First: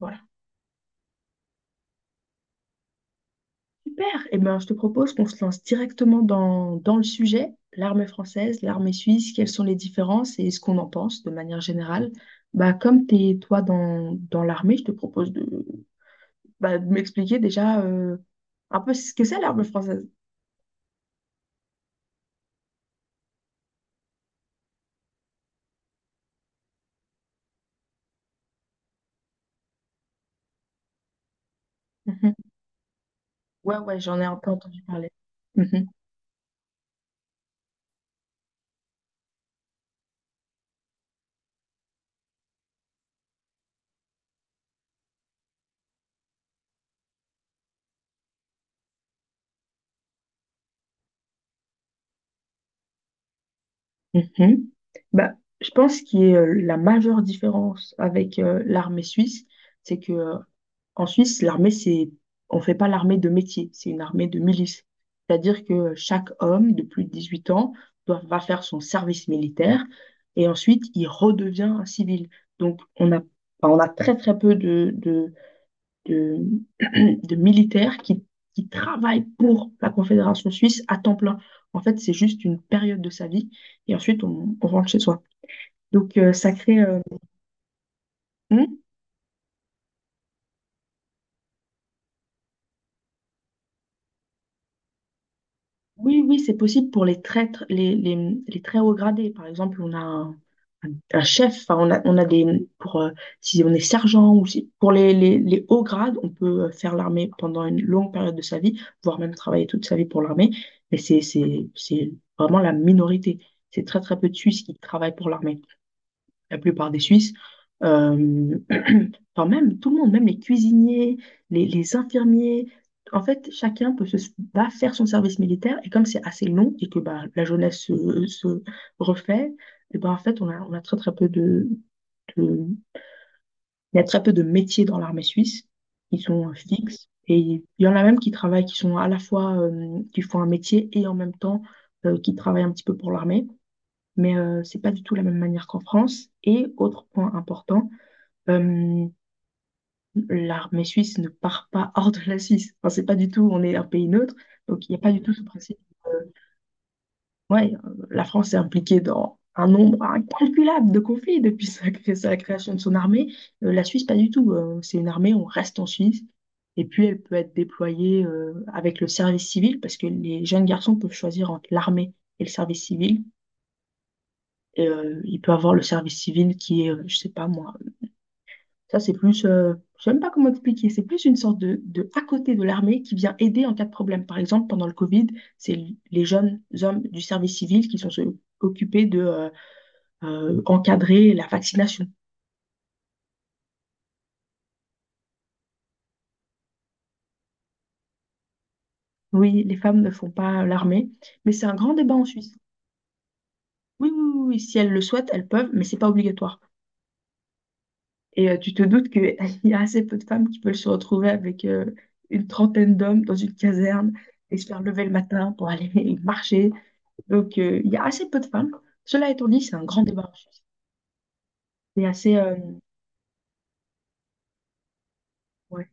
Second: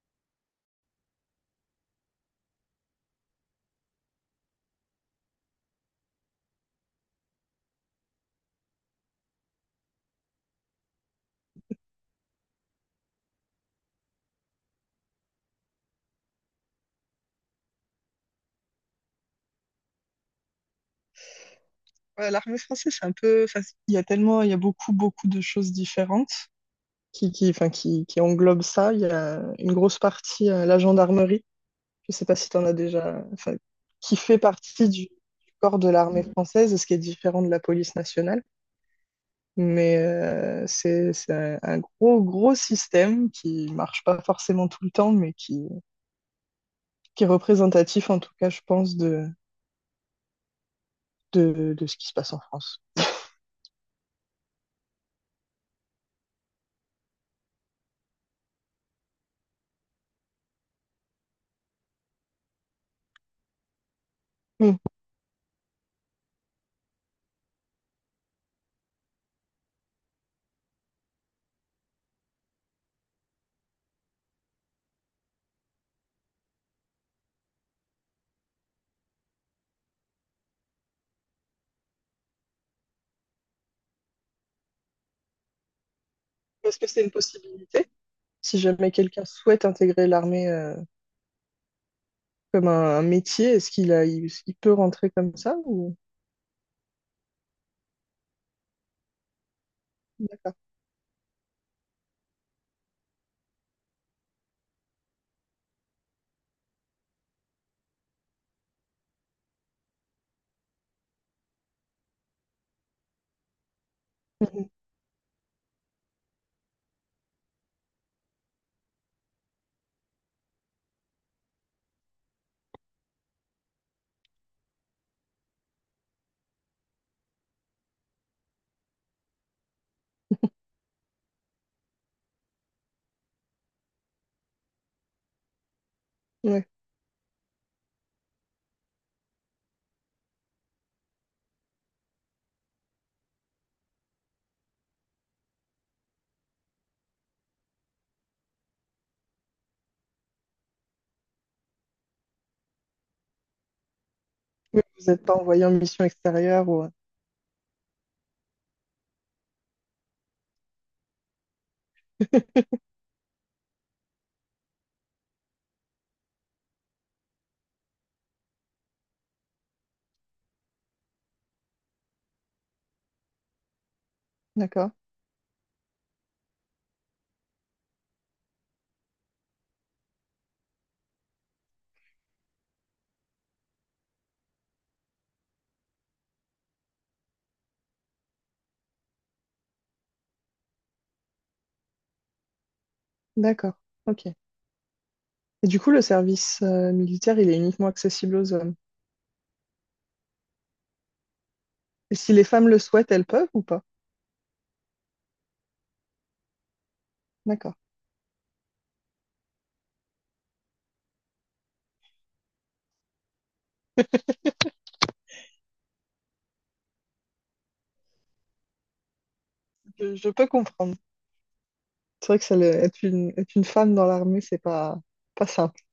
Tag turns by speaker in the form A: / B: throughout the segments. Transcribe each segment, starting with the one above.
A: Voilà, super. Eh ben, je te propose qu'on se lance directement dans le sujet, l'armée française, l'armée suisse, quelles sont les différences et ce qu'on en pense de manière générale. Bah, comme tu es toi dans l'armée, je te propose bah, de m'expliquer déjà un peu ce que c'est l'armée française.
B: Ouais, l'armée française, c'est un peu. Il y a tellement, il y a beaucoup de choses différentes qui englobent ça. Il y a une grosse partie, la gendarmerie. Je ne sais
A: Mhm.
B: pas si tu en as déjà. Enfin,
A: Ouais, ouais,
B: qui
A: j'en ai un
B: fait
A: peu entendu
B: partie du
A: parler.
B: corps
A: Mhm,
B: de l'armée française, ce qui est différent de la police nationale. Mais c'est un gros système qui marche pas forcément tout le temps, mais qui est représentatif, en tout cas, je pense, de ce qui se passe en France.
A: mhm. Bah, je pense que la majeure différence avec l'armée suisse, c'est que en Suisse, l'armée, c'est, on fait pas l'armée de métier, c'est une armée de
B: Hmm.
A: milice. C'est-à-dire que chaque homme de plus de 18 ans va faire son service militaire et ensuite il redevient un civil. Donc on a, enfin, on a très très peu de, de militaires qui travaillent pour la Confédération suisse à temps plein. En fait, c'est juste une période de sa vie et ensuite on rentre chez soi. Donc ça
B: Est-ce
A: crée...
B: que
A: euh,
B: c'est une possibilité? Si
A: Hmm.
B: jamais quelqu'un souhaite intégrer l'armée comme un métier, est-ce qu'il a, il peut rentrer comme ça ou...
A: Oui, oui, c'est possible pour les les très hauts gradés. Par exemple, on a un,
B: D'accord.
A: un chef, enfin, on a des, pour, si on est sergent ou si, pour les, les hauts grades, on peut faire l'armée pendant une longue période de sa vie, voire même travailler toute sa vie pour l'armée. Mais c'est vraiment la minorité. C'est très, très peu de Suisses
B: Mhm.
A: qui travaillent pour l'armée. La plupart des Suisses, euh, Enfin, même tout le monde, même les cuisiniers, les infirmiers. En fait, va faire son service militaire. Et comme c'est assez long et que bah, la jeunesse se refait, et bah en fait, on a très, très peu de- il y a très peu de métiers dans l'armée suisse qui sont
B: Ouais.
A: fixes. Et il y en a même qui travaillent, qui sont à la fois, qui font un métier et en même temps qui travaillent un petit peu pour l'armée. Mais c'est pas du tout la même manière qu'en France. Et autre point important, euh, l'armée suisse ne part pas hors de la Suisse. Enfin, c'est pas du tout, on est un pays neutre,
B: Oui,
A: donc il n'y a pas
B: vous
A: du
B: n'êtes
A: tout
B: pas
A: ce
B: envoyé en
A: principe.
B: mission
A: euh,
B: extérieure ou...
A: ouais, la France est impliquée dans un nombre incalculable de conflits depuis sa création de son armée. La Suisse, pas du tout. C'est une armée, on reste en Suisse. Et puis, elle peut être déployée avec le service civil, parce que les jeunes garçons peuvent choisir entre l'armée et le service civil. Et,
B: D'accord.
A: euh, il peut avoir le service civil qui est, je sais pas moi. Ça, c'est plus, je sais même pas comment expliquer, c'est plus une sorte de à côté de l'armée qui vient aider en cas de problème. Par exemple, pendant le Covid, c'est les jeunes hommes du service civil qui sont occupés de encadrer la vaccination.
B: D'accord. Ok. Et du coup, le service militaire, il est uniquement accessible aux hommes.
A: Oui, les femmes ne font pas l'armée, mais c'est un grand débat
B: Et
A: en
B: si les
A: Suisse.
B: femmes le souhaitent, elles peuvent ou pas?
A: Oui, oui, oui, oui, si elles le souhaitent, elles peuvent, mais c'est pas obligatoire.
B: D'accord.
A: Et tu te doutes qu'il y a assez peu de femmes qui peuvent se retrouver avec une trentaine d'hommes dans une caserne et se faire lever le matin pour aller marcher. Donc, il y a assez peu de femmes. Cela étant dit, c'est un grand
B: Je,
A: débat
B: je
A: en
B: peux
A: Suisse.
B: comprendre.
A: C'est
B: C'est
A: assez,
B: vrai que ça, être une femme dans l'armée, c'est pas, pas simple.
A: ouais.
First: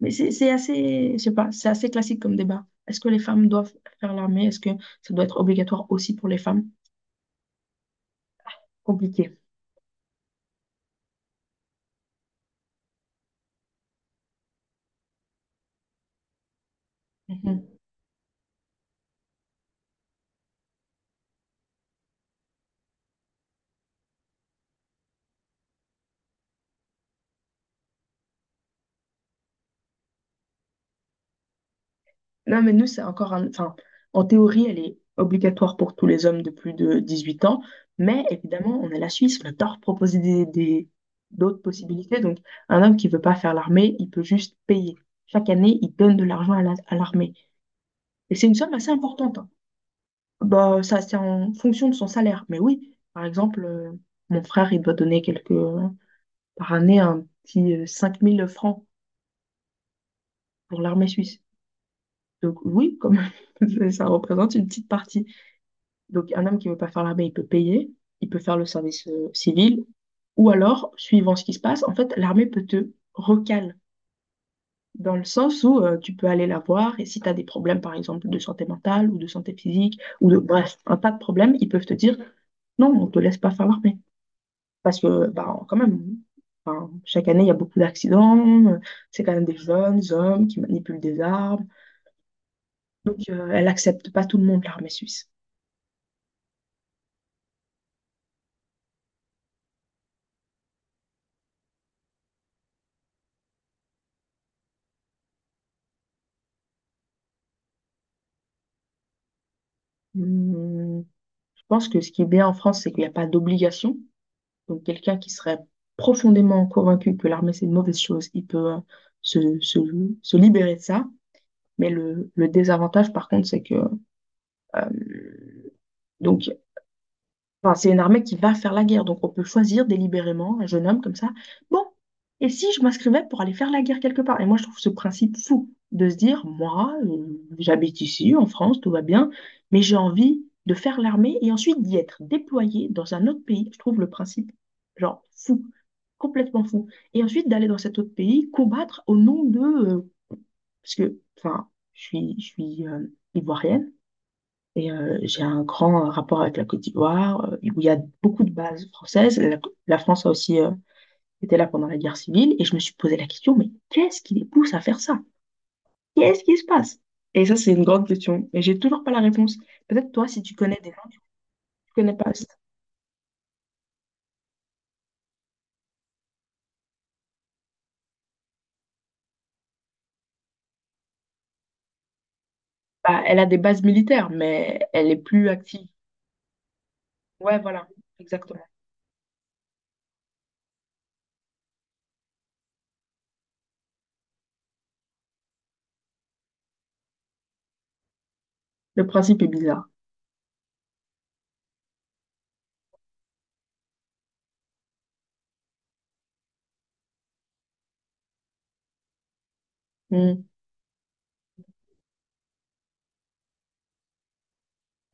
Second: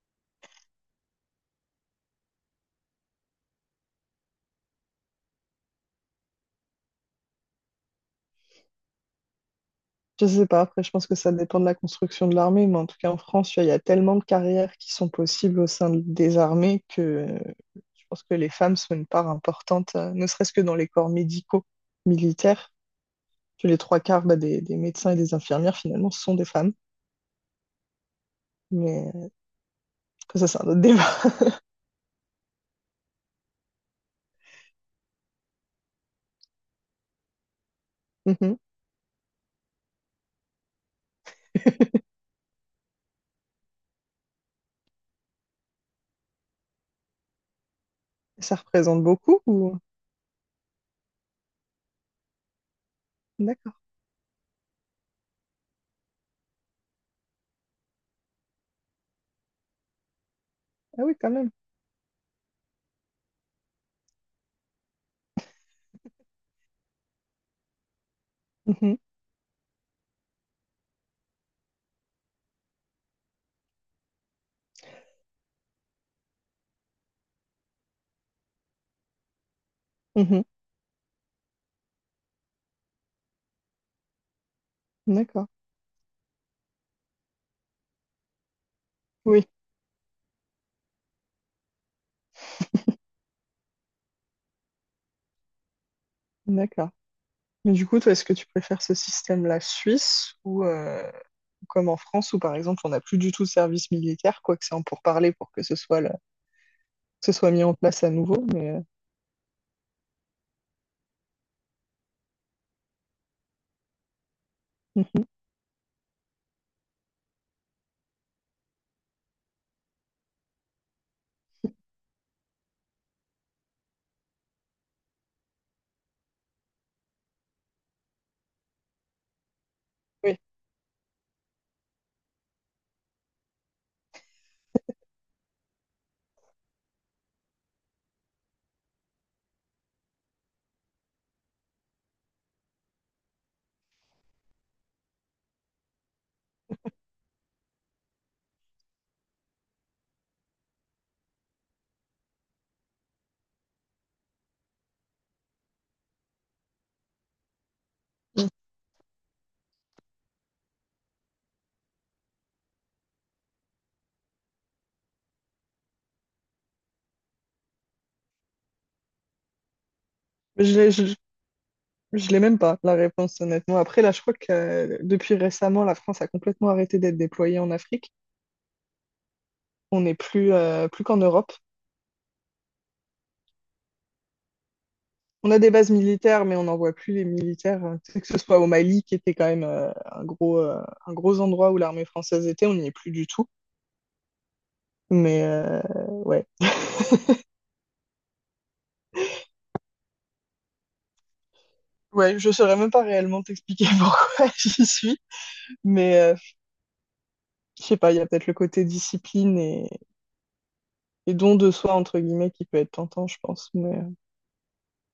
A: Mais c'est assez, je sais pas, c'est assez classique comme débat. Est-ce que les femmes doivent faire l'armée? Est-ce que ça doit être obligatoire aussi pour les femmes? Compliqué.
B: Je sais pas, après, je pense que ça dépend de la construction de l'armée, mais en tout cas, en France, tu vois, il y a tellement de carrières qui sont possibles au sein des armées que
A: Mhm.
B: je pense que les femmes sont une part importante, ne serait-ce que dans les corps médicaux, militaires. Que les trois quarts bah, des médecins et des infirmières, finalement, sont des femmes. Mais après, ça, c'est un autre débat.
A: Non, mais nous, c'est encore enfin, en théorie, elle est obligatoire pour tous les hommes de plus de 18 ans. Mais
B: Mhm.
A: évidemment, on est la Suisse, on adore proposer d'autres possibilités. Donc, un homme qui veut pas faire l'armée, il peut juste payer. Chaque année, il donne de l'argent à l'armée. Et c'est une
B: Ça
A: somme assez
B: représente
A: importante,
B: beaucoup
A: hein.
B: ou...
A: Bah, ça, c'est en fonction de son salaire. Mais oui, par exemple,
B: D'accord.
A: mon frère, il doit donner par année, un petit 5000 francs pour
B: Ah
A: l'armée
B: oui, quand
A: suisse.
B: même.
A: Donc oui, comme ça représente une petite partie. Donc un homme qui veut pas faire l'armée, il peut payer, il peut faire le
B: Mhm.
A: service civil, ou alors, suivant ce qui se passe, en fait, l'armée peut te recale, dans le sens où tu peux aller la voir, et si tu as des problèmes, par exemple, de santé mentale, ou de santé physique,
B: Mhm.
A: bref, un tas de problèmes, ils peuvent te dire, non, on te laisse pas faire l'armée. Parce que,
B: D'accord.
A: bah, quand même, enfin, chaque année, il y a beaucoup d'accidents. C'est quand même
B: Oui,
A: des jeunes hommes qui manipulent des armes. Donc, elle accepte pas tout le monde, l'armée suisse.
B: d'accord. Mais du coup, toi, est-ce que tu préfères ce système-là suisse ou... comme en France où par exemple on n'a plus du tout de service militaire, quoique c'est en pourparlers pour que ce soit, le- que ce soit mis en place à nouveau. Mais
A: Hum, je pense que ce qui est bien en France, c'est qu'il n'y a pas d'obligation. Donc, quelqu'un
B: mhm,
A: qui serait profondément convaincu que l'armée, c'est une mauvaise chose, il peut se, se, se libérer de ça. Mais le désavantage, par contre, c'est que euh, donc enfin, c'est une armée qui va faire la guerre, donc on peut choisir
B: oui,
A: délibérément un jeune homme comme ça. Bon, et si je m'inscrivais pour aller faire la guerre quelque part? Et moi, je trouve ce principe fou de se dire, moi, j'habite ici, en France, tout va bien, mais j'ai envie de faire l'armée et ensuite d'y être déployé dans un autre pays. Je trouve le principe, genre, fou, complètement fou. Et ensuite d'aller dans cet autre pays, combattre au nom de, parce que, enfin, je suis ivoirienne. Et j'ai un grand rapport avec la Côte d'Ivoire, où il y a beaucoup
B: Mm.
A: de bases françaises. La France a aussi été là pendant la guerre civile. Et je me suis posé la question, mais qu'est-ce qui les pousse à faire ça? Qu'est-ce qui se passe? Et ça, c'est une grande question. Et j'ai toujours pas la réponse. Peut-être toi, si tu
B: je
A: connais des
B: l'ai, je,
A: gens, tu connais
B: je
A: pas.
B: l'ai même pas la réponse honnêtement. Après là, je crois que depuis récemment, la France a complètement arrêté d'être déployée en Afrique. On n'est plus, plus qu'en Europe.
A: Bah, elle a des bases militaires, mais elle est plus
B: On a des
A: active.
B: bases militaires, mais on n'envoie plus les
A: Ouais,
B: militaires.
A: voilà,
B: Que ce
A: exactement.
B: soit au Mali, qui était quand même un un gros endroit où l'armée française était, on n'y est plus du tout. Mais ouais.
A: Le principe est bizarre.
B: Ouais, je saurais même pas réellement t'expliquer pourquoi j'y suis, Mais je sais pas, il y a peut-être le côté discipline
A: Hmm.
B: et don de soi, entre guillemets, qui peut être tentant, je pense. Mais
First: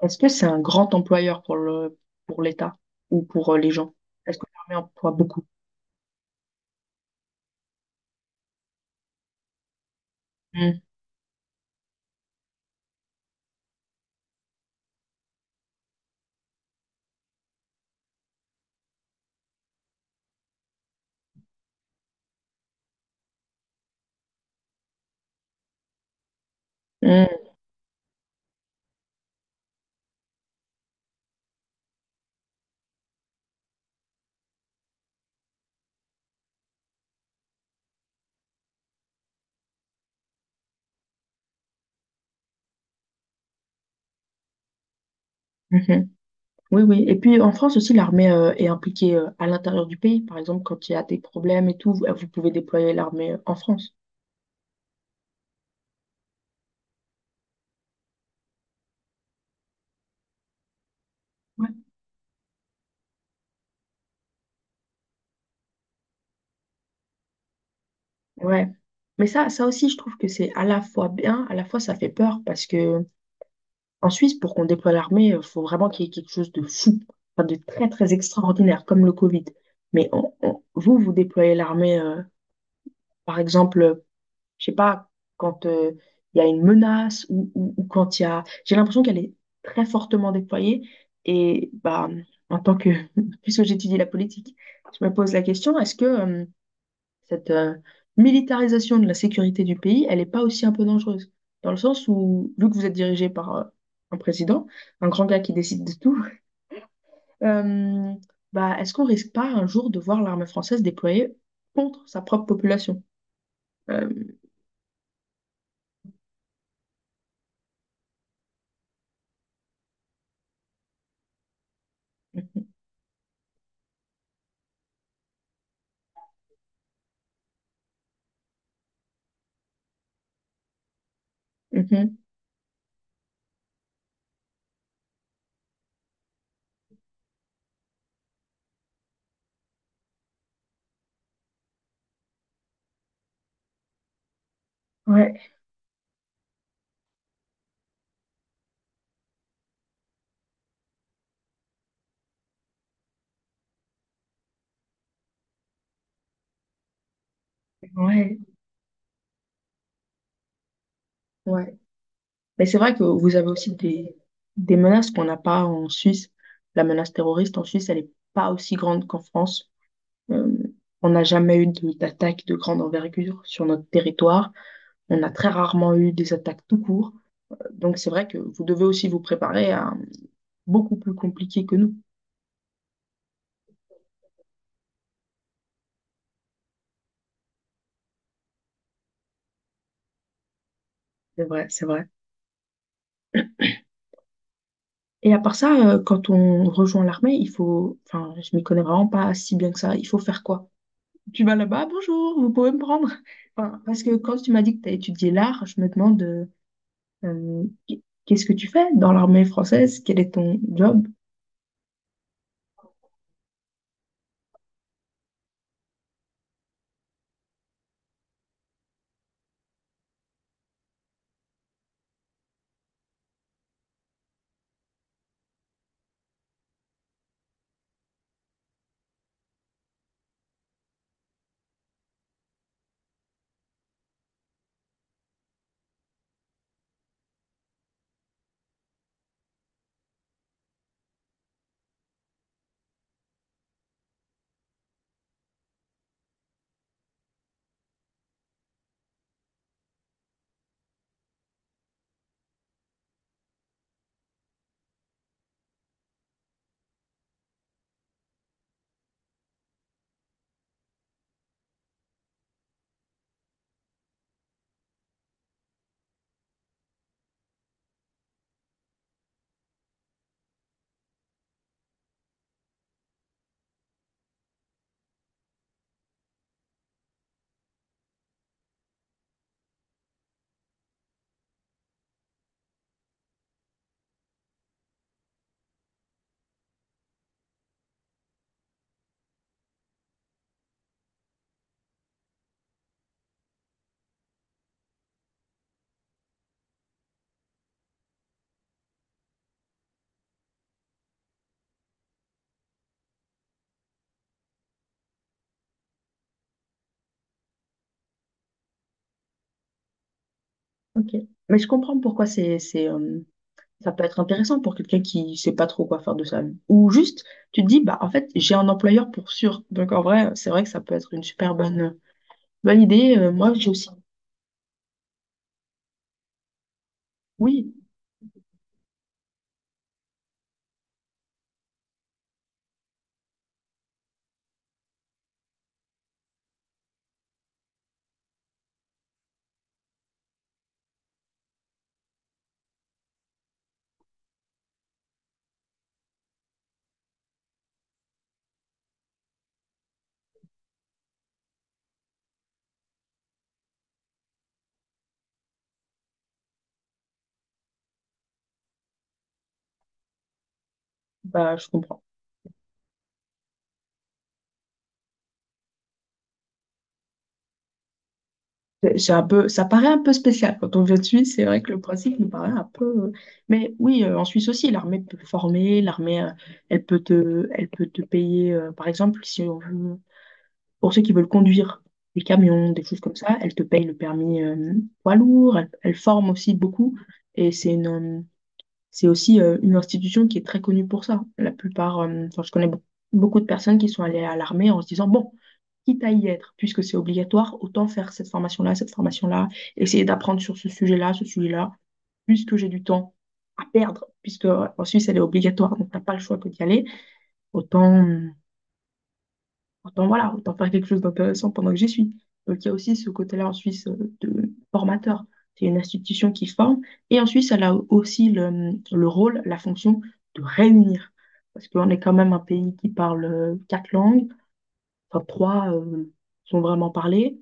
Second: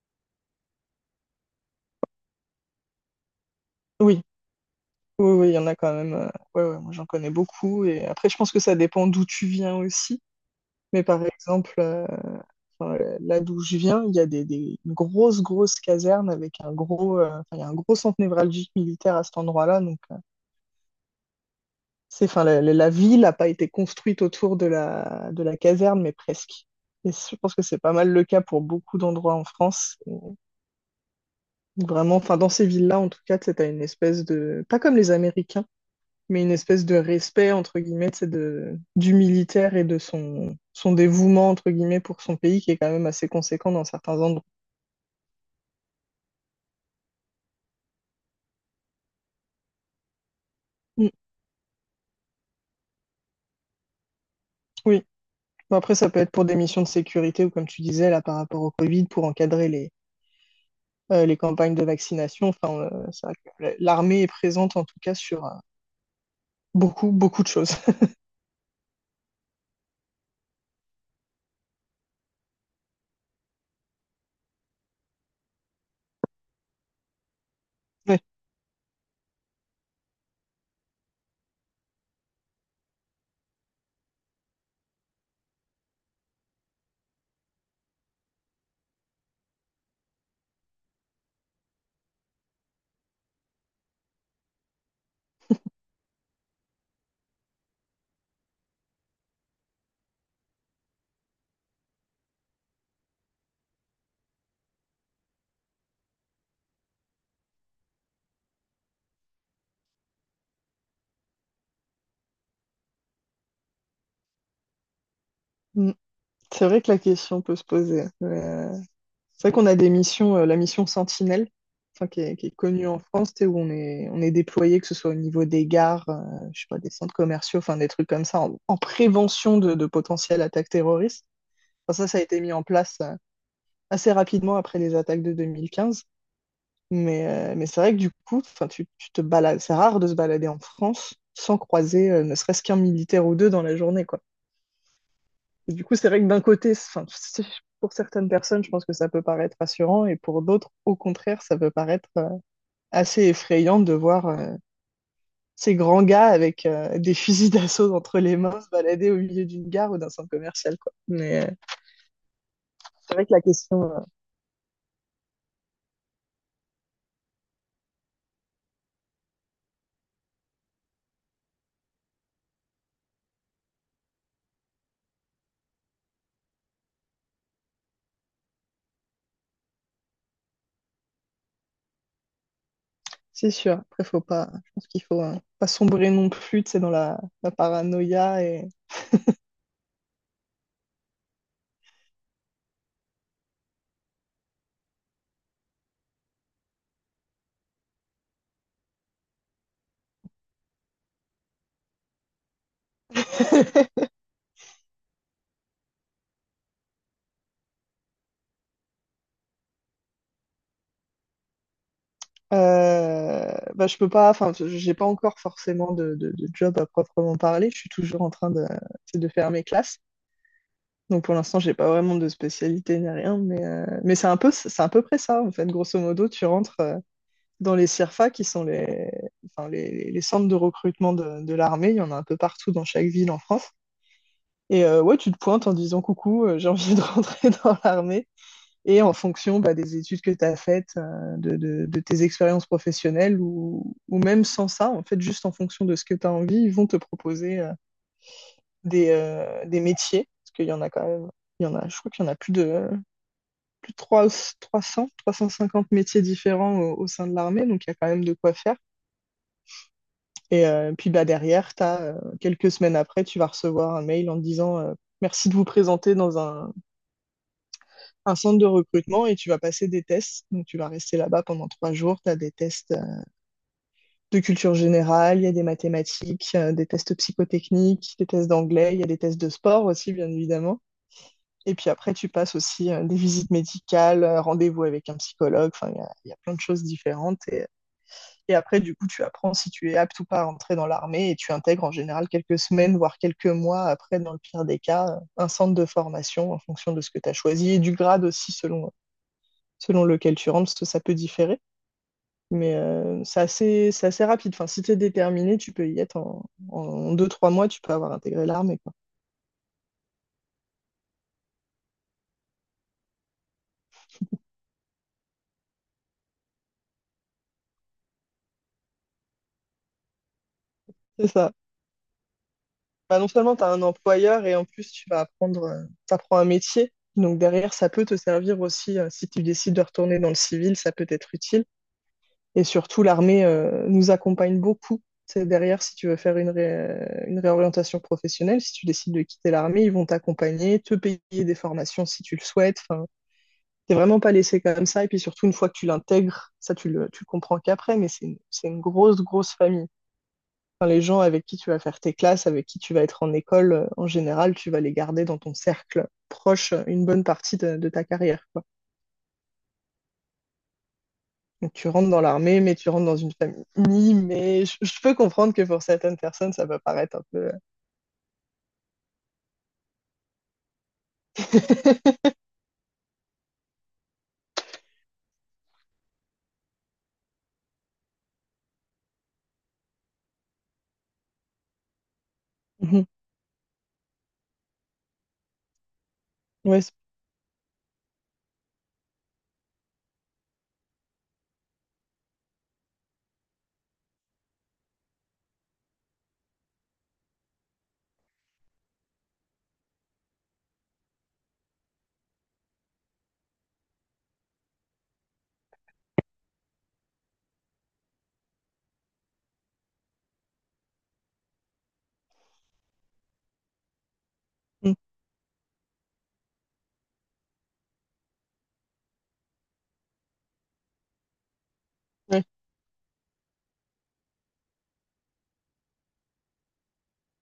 A: Est-ce que c'est un grand employeur pour l'État ou pour les gens?
B: oui,
A: Est-ce que l'armée emploie beaucoup?
B: oui, il y en a quand même. Ouais, moi j'en connais beaucoup. Et après, je pense que ça dépend d'où tu viens aussi.
A: Hmm.
B: Mais par exemple, là d'où je viens, il y a grosses casernes avec un gros, il y a un gros centre névralgique militaire à cet endroit-là. Donc, c'est, enfin, la ville n'a pas été construite autour de de la caserne, mais presque. Et je
A: Hmm.
B: pense que c'est pas mal le cas pour beaucoup d'endroits en France. Vraiment, enfin, dans ces villes-là, en tout cas, tu as une espèce de, pas comme les Américains, mais une espèce de respect, entre guillemets, tu sais, du militaire et de son dévouement, entre guillemets, pour son pays, qui est quand même assez conséquent dans certains endroits.
A: Mhm. Oui, oui. Et puis en France aussi, l'armée est impliquée à l'intérieur du pays. Par exemple, quand il y a
B: Mm,
A: des problèmes et tout, vous, vous pouvez déployer l'armée en France.
B: Oui. Bon, après, ça peut être pour des missions de sécurité ou, comme tu disais, là, par rapport au Covid, pour encadrer les
A: Ouais.
B: campagnes de vaccination. Enfin, c'est vrai que l'armée est présente, en tout cas, sur beaucoup de choses.
A: Ouais. Mais ça aussi, je trouve que c'est à la fois bien, à la fois ça fait peur parce que en Suisse, pour qu'on déploie l'armée, il faut vraiment qu'il y ait quelque chose de fou, enfin, de très, très
B: Ouais.
A: extraordinaire, comme le Covid. Mais vous, vous déployez l'armée, par exemple. Je sais pas, quand il y a une menace ou quand il y a. J'ai l'impression qu'elle est très fortement déployée. Et bah, en tant que. Puisque j'étudie la politique, je me pose la question, est-ce que cette militarisation de la sécurité du pays, elle n'est pas aussi un peu dangereuse? Dans le sens où, vu que vous êtes dirigé par un président, un grand gars qui décide de tout, euh, bah, est-ce qu'on risque pas un jour de voir l'armée française déployée contre sa propre population? Euh,
B: Mm. C'est vrai que la question peut se poser. Mais, c'est vrai qu'on a des missions, la mission Sentinelle, enfin, qui est connue en France, tu sais, où on est déployé, que ce soit au niveau des gares, je sais pas, des centres commerciaux, enfin des trucs comme ça, en prévention de potentielles attaques terroristes. Enfin,
A: mhm.
B: ça a été mis en place assez rapidement après les attaques de 2015. Mais, mais c'est vrai que du coup, enfin, tu te balades, c'est rare de se balader en France sans croiser ne serait-ce qu'un militaire ou deux dans la journée, quoi.
A: Ouais,
B: Et du coup, c'est vrai que d'un côté, enfin, pour certaines personnes, je pense que ça peut paraître rassurant, et pour d'autres, au contraire, ça peut paraître assez effrayant de voir ces grands gars avec des fusils d'assaut entre les
A: ouais.
B: mains se balader au milieu d'une gare ou d'un centre commercial, quoi. Mais
A: Ouais. Mais c'est vrai que
B: c'est vrai que
A: vous
B: la
A: avez aussi
B: question,
A: des menaces qu'on n'a pas en Suisse. La menace terroriste en Suisse, elle n'est pas aussi grande qu'en France. Euh, on n'a jamais eu d'attaque de grande envergure sur notre territoire. On a très rarement eu des attaques tout court. Donc c'est vrai que vous devez aussi vous préparer à beaucoup plus compliqué que nous.
B: c'est sûr. Après, faut pas, je pense qu'il faut pas sombrer non plus, tu sais, dans la paranoïa et
A: C'est vrai, c'est vrai. Et à part ça, quand on rejoint l'armée, il faut, enfin, je m'y connais vraiment pas si bien que ça. Il faut faire quoi? Tu vas là-bas, bonjour, vous pouvez me prendre. Enfin, parce que quand tu m'as dit que tu as étudié l'art, je me demande euh, qu'est-ce que tu fais dans l'armée française? Quel est ton job?
B: bah, je peux pas, enfin, j'ai pas encore forcément de job à proprement parler. Je suis toujours en train de faire mes classes. Donc pour l'instant, j'ai pas vraiment de spécialité ni rien, mais, mais c'est un peu, c'est à peu près ça, en fait. Grosso modo, tu rentres dans les CIRFA, qui sont les, enfin, les centres de recrutement de l'armée. Il y en a un peu partout dans chaque ville en France. Et ouais, tu te pointes en disant coucou, j'ai envie de rentrer dans l'armée. Et en fonction bah, des études que tu as faites, de tes expériences professionnelles ou même sans ça, en fait, juste en fonction de ce que tu as envie, ils vont te proposer des métiers. Parce qu'il y en a quand même, il y en a, je crois qu'il y en a plus de trois cents, trois cent cinquante métiers différents au sein de l'armée, donc il y a quand même de quoi faire. Et puis bah, derrière, t'as, quelques semaines après, tu vas recevoir un mail en disant merci de vous présenter dans centre de recrutement et tu vas passer des tests. Donc tu vas rester là-bas pendant trois jours, tu as des tests de culture générale, il y a des mathématiques, des tests psychotechniques, des tests d'anglais, il y a des tests de sport aussi, bien évidemment. Et puis après, tu passes aussi des visites médicales, rendez-vous avec un psychologue. Enfin, il y a plein de choses différentes. Et après, du coup, tu apprends si tu es apte ou pas à entrer dans l'armée et tu intègres en général quelques semaines, voire quelques mois après, dans le pire des cas, un centre de formation en fonction de ce que tu as choisi et du grade aussi selon lequel tu rentres, parce que ça peut différer. Mais c'est assez rapide. Enfin, si tu es déterminé, tu peux y être en deux, trois mois, tu peux avoir intégré l'armée, quoi.
A: Ok. Mais je comprends pourquoi ça peut être intéressant pour quelqu'un qui sait pas trop quoi faire de sa vie. Ou juste, tu te dis, bah, en fait, j'ai un employeur pour sûr. Donc, en vrai, c'est vrai que ça peut être une
B: C'est ça.
A: super bonne, bonne idée.
B: Bah, non
A: Moi,
B: seulement tu as
A: j'ai
B: un
A: aussi.
B: employeur et en plus, tu vas apprendre, t'apprends un métier. Donc
A: Oui,
B: derrière, ça peut te servir aussi, si tu décides de retourner dans le civil, ça peut être utile. Et surtout, l'armée nous accompagne beaucoup. C'est derrière, si tu veux faire une réorientation professionnelle, si tu décides de quitter l'armée, ils vont t'accompagner, te payer des formations si tu le souhaites. Enfin, t'es vraiment pas laissé comme ça. Et puis surtout, une fois que tu l'intègres, ça, tu le comprends qu'après, mais c'est une grosse famille. Enfin, les gens avec qui tu vas faire tes classes, avec qui tu vas être en école, en général, tu vas les garder dans ton cercle proche une bonne partie de ta carrière, quoi.
A: bah, je
B: Donc, tu
A: comprends.
B: rentres dans l'armée, mais tu rentres dans une famille. Mais je peux comprendre que pour certaines personnes, ça peut paraître un peu.
A: C'est un peu, ça paraît un peu spécial quand on vient de Suisse. C'est vrai que le principe nous paraît un peu. Mais oui, en Suisse aussi, l'armée peut former. L'armée, elle peut te payer, par exemple, si on veut, pour ceux qui veulent conduire des camions, des choses
B: Mhm.
A: comme ça, elle te paye le permis, poids lourd. Elle, elle forme aussi
B: Ouais, c'est-
A: beaucoup. Et c'est une, c'est aussi une institution qui est très connue pour ça. La plupart, enfin, je connais beaucoup de personnes qui sont allées à l'armée en se disant, bon, quitte à y être, puisque c'est obligatoire, autant faire cette formation-là, essayer d'apprendre sur ce sujet-là, puisque j'ai du temps à perdre, puisque en Suisse, elle est obligatoire, donc t'as pas le choix que d'y aller, autant... euh, Autant, voilà, autant faire quelque chose d'intéressant pendant que j'y suis. Donc, il y a aussi ce côté-là en Suisse de
B: mhm.
A: formateur. C'est une institution qui forme. Et en Suisse, elle a aussi le rôle, la fonction de réunir. Parce qu'on est quand même un
B: Ouais.
A: pays qui parle 4 langues. Enfin, trois sont vraiment parlées.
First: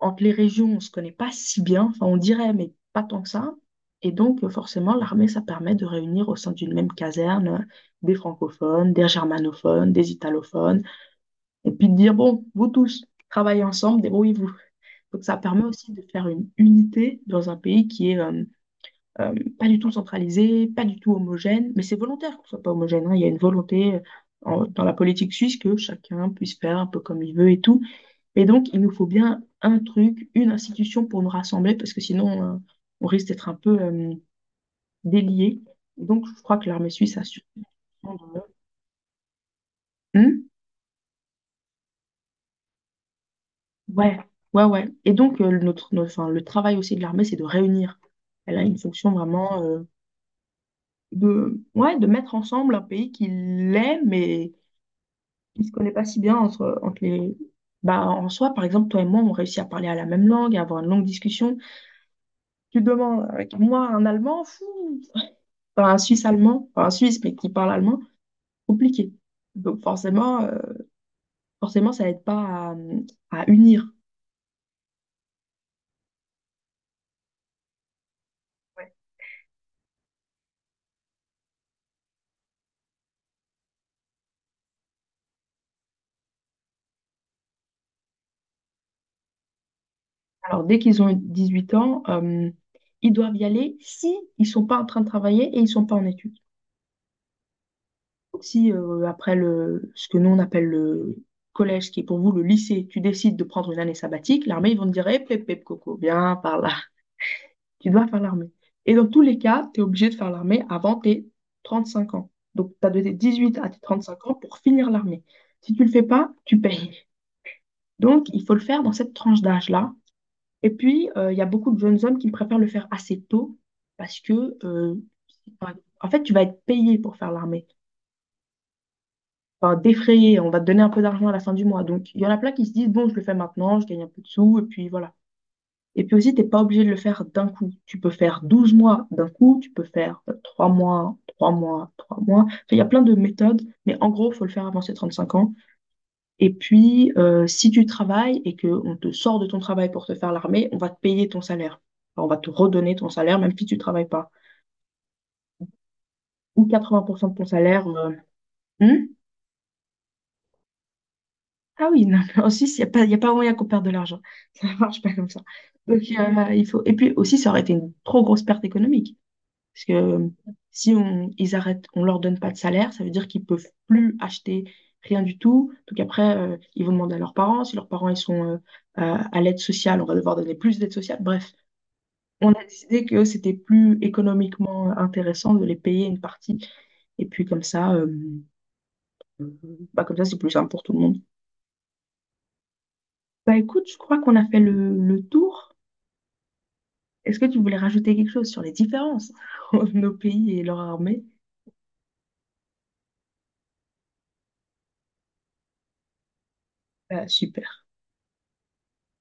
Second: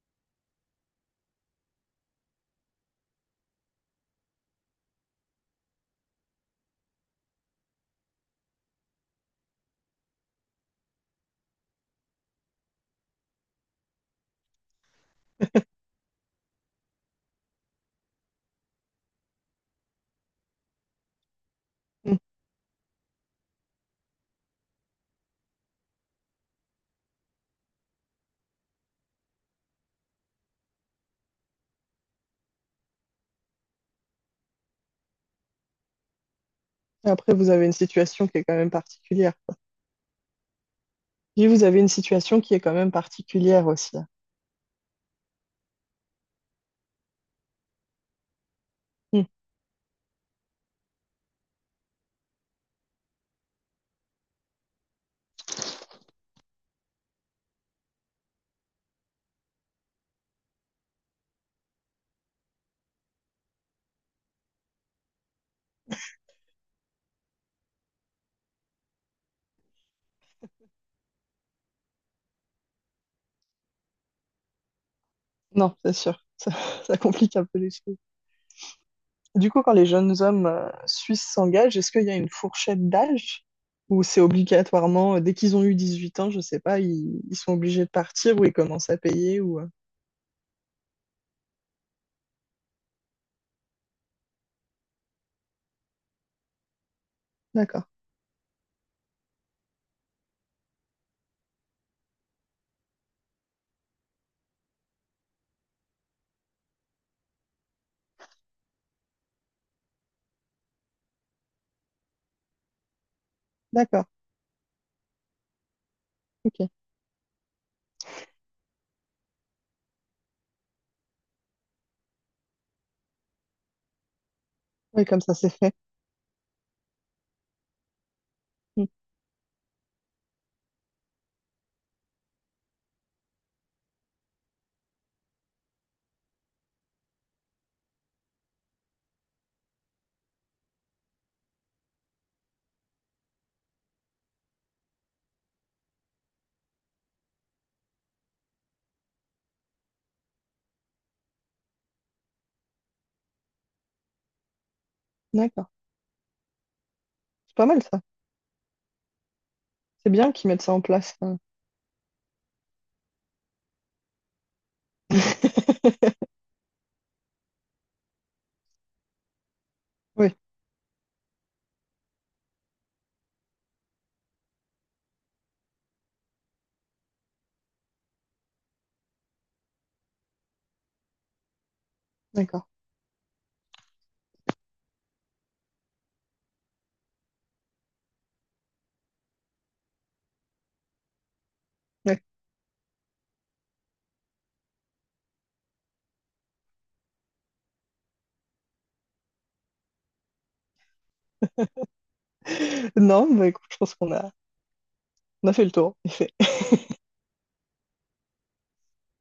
A: Entre les régions, on ne se connaît pas si bien. Enfin, on dirait, mais pas tant que ça. Et donc, forcément, l'armée, ça permet de réunir au sein d'une même caserne des francophones, des germanophones, des italophones et puis de dire, bon, vous tous, travaillez ensemble, débrouillez-vous. Donc ça permet aussi de faire une unité dans un pays qui est pas du tout centralisé, pas du tout homogène, mais c'est
B: Mhm.
A: volontaire qu'on soit pas homogène, hein. Il y a une volonté dans la politique suisse que chacun puisse faire un peu comme il veut et tout. Et donc il nous faut bien un truc, une institution pour nous rassembler, parce que sinon on risque d'être un peu déliés. Donc je crois que l'armée suisse a
B: Après,
A: su.
B: vous avez une situation qui est quand même particulière.
A: Hmm.
B: Puis vous avez une situation qui est quand même particulière aussi.
A: Ouais, ouais, ouais. Et donc, enfin, le travail aussi de l'armée, c'est de réunir. Elle a une fonction
B: Mhm.
A: vraiment de, ouais, de mettre ensemble un pays qui l'est, mais qui ne se connaît pas si bien entre, Bah, en soi, par exemple, toi et moi, on réussit à parler à la même langue, à avoir une longue discussion. Tu demandes avec moi un Allemand, fou, enfin, un Suisse allemand, enfin, un Suisse, mais qui parle allemand, compliqué. Donc forcément, forcément, ça aide pas à, à unir.
B: Non, c'est sûr. Ça, ça complique un peu les choses. Du coup, quand les jeunes hommes suisses s'engagent, est-ce qu'il y a une fourchette d'âge ou c'est obligatoirement, dès qu'ils ont eu 18 ans, je sais pas, ils sont obligés de partir ou ils commencent à payer ou...
A: Alors, dès qu'ils ont 18 ans, ils doivent y aller si ils sont pas en train de travailler et ils sont pas en études.
B: D'accord,
A: Donc, si après le, ce que nous on appelle le collège, ce qui est pour vous le lycée, tu décides de prendre une année sabbatique, l'armée, ils vont te dire, eh, pep, pep, coco, viens par là. Tu dois faire l'armée. Et dans tous les cas, tu es obligé de faire l'armée avant tes 35 ans. Donc, tu as de tes 18 à tes
B: d'accord,
A: 35 ans pour finir l'armée. Si tu le fais pas, tu
B: ok.
A: payes. Donc, il faut le faire dans cette tranche d'âge-là. Et puis, il y a beaucoup de jeunes hommes qui préfèrent le faire assez tôt parce que,
B: Oui, comme ça, c'est
A: enfin,
B: fait.
A: en fait, tu vas être payé pour faire l'armée,
B: Mm.
A: enfin, défrayé, on va te donner un peu d'argent à la fin du mois. Donc, il y en a plein qui se disent, bon, je le fais maintenant, je gagne un peu de sous, et puis voilà. Et puis aussi, t'es pas obligé de le faire d'un coup. Tu peux faire 12 mois d'un coup, tu peux faire 3 mois, 3 mois, 3 mois. Enfin, il y a plein de méthodes, mais en gros, faut le faire avant ses 35 ans. Et puis, si tu travailles et qu'on te sort de ton travail pour te faire l'armée, on va te payer ton salaire. Enfin, on va te redonner ton salaire, même si tu travailles pas.
B: D'accord.
A: Ou 80% de ton
B: C'est pas mal,
A: salaire.
B: ça.
A: Hmm.
B: C'est bien qu'ils mettent ça en place, hein.
A: Ah oui, non, mais en Suisse, il n'y a pas, il y a pas moyen qu'on perde de l'argent. Ça ne marche pas comme ça. Donc, il faut... Et puis aussi, ça aurait été une trop grosse perte économique. Parce que
B: Oui,
A: si on, ils arrêtent, on leur donne pas de salaire, ça veut dire qu'ils peuvent plus acheter rien du tout. Donc après, ils vont demander à leurs parents. Si leurs parents, ils sont à l'aide sociale, on va devoir donner plus d'aide sociale. Bref. On a
B: d'accord.
A: décidé que c'était plus économiquement intéressant de les payer une partie. Et puis comme ça, bah, comme ça, c'est plus simple pour tout le monde.
B: Ouais.
A: Bah écoute, je crois qu'on a fait le tour. Est-ce que tu voulais rajouter quelque chose sur les différences entre nos pays et leur armée?
B: Non, bah, écoute, je pense qu'on a, on a fait le tour.
A: Bah, super.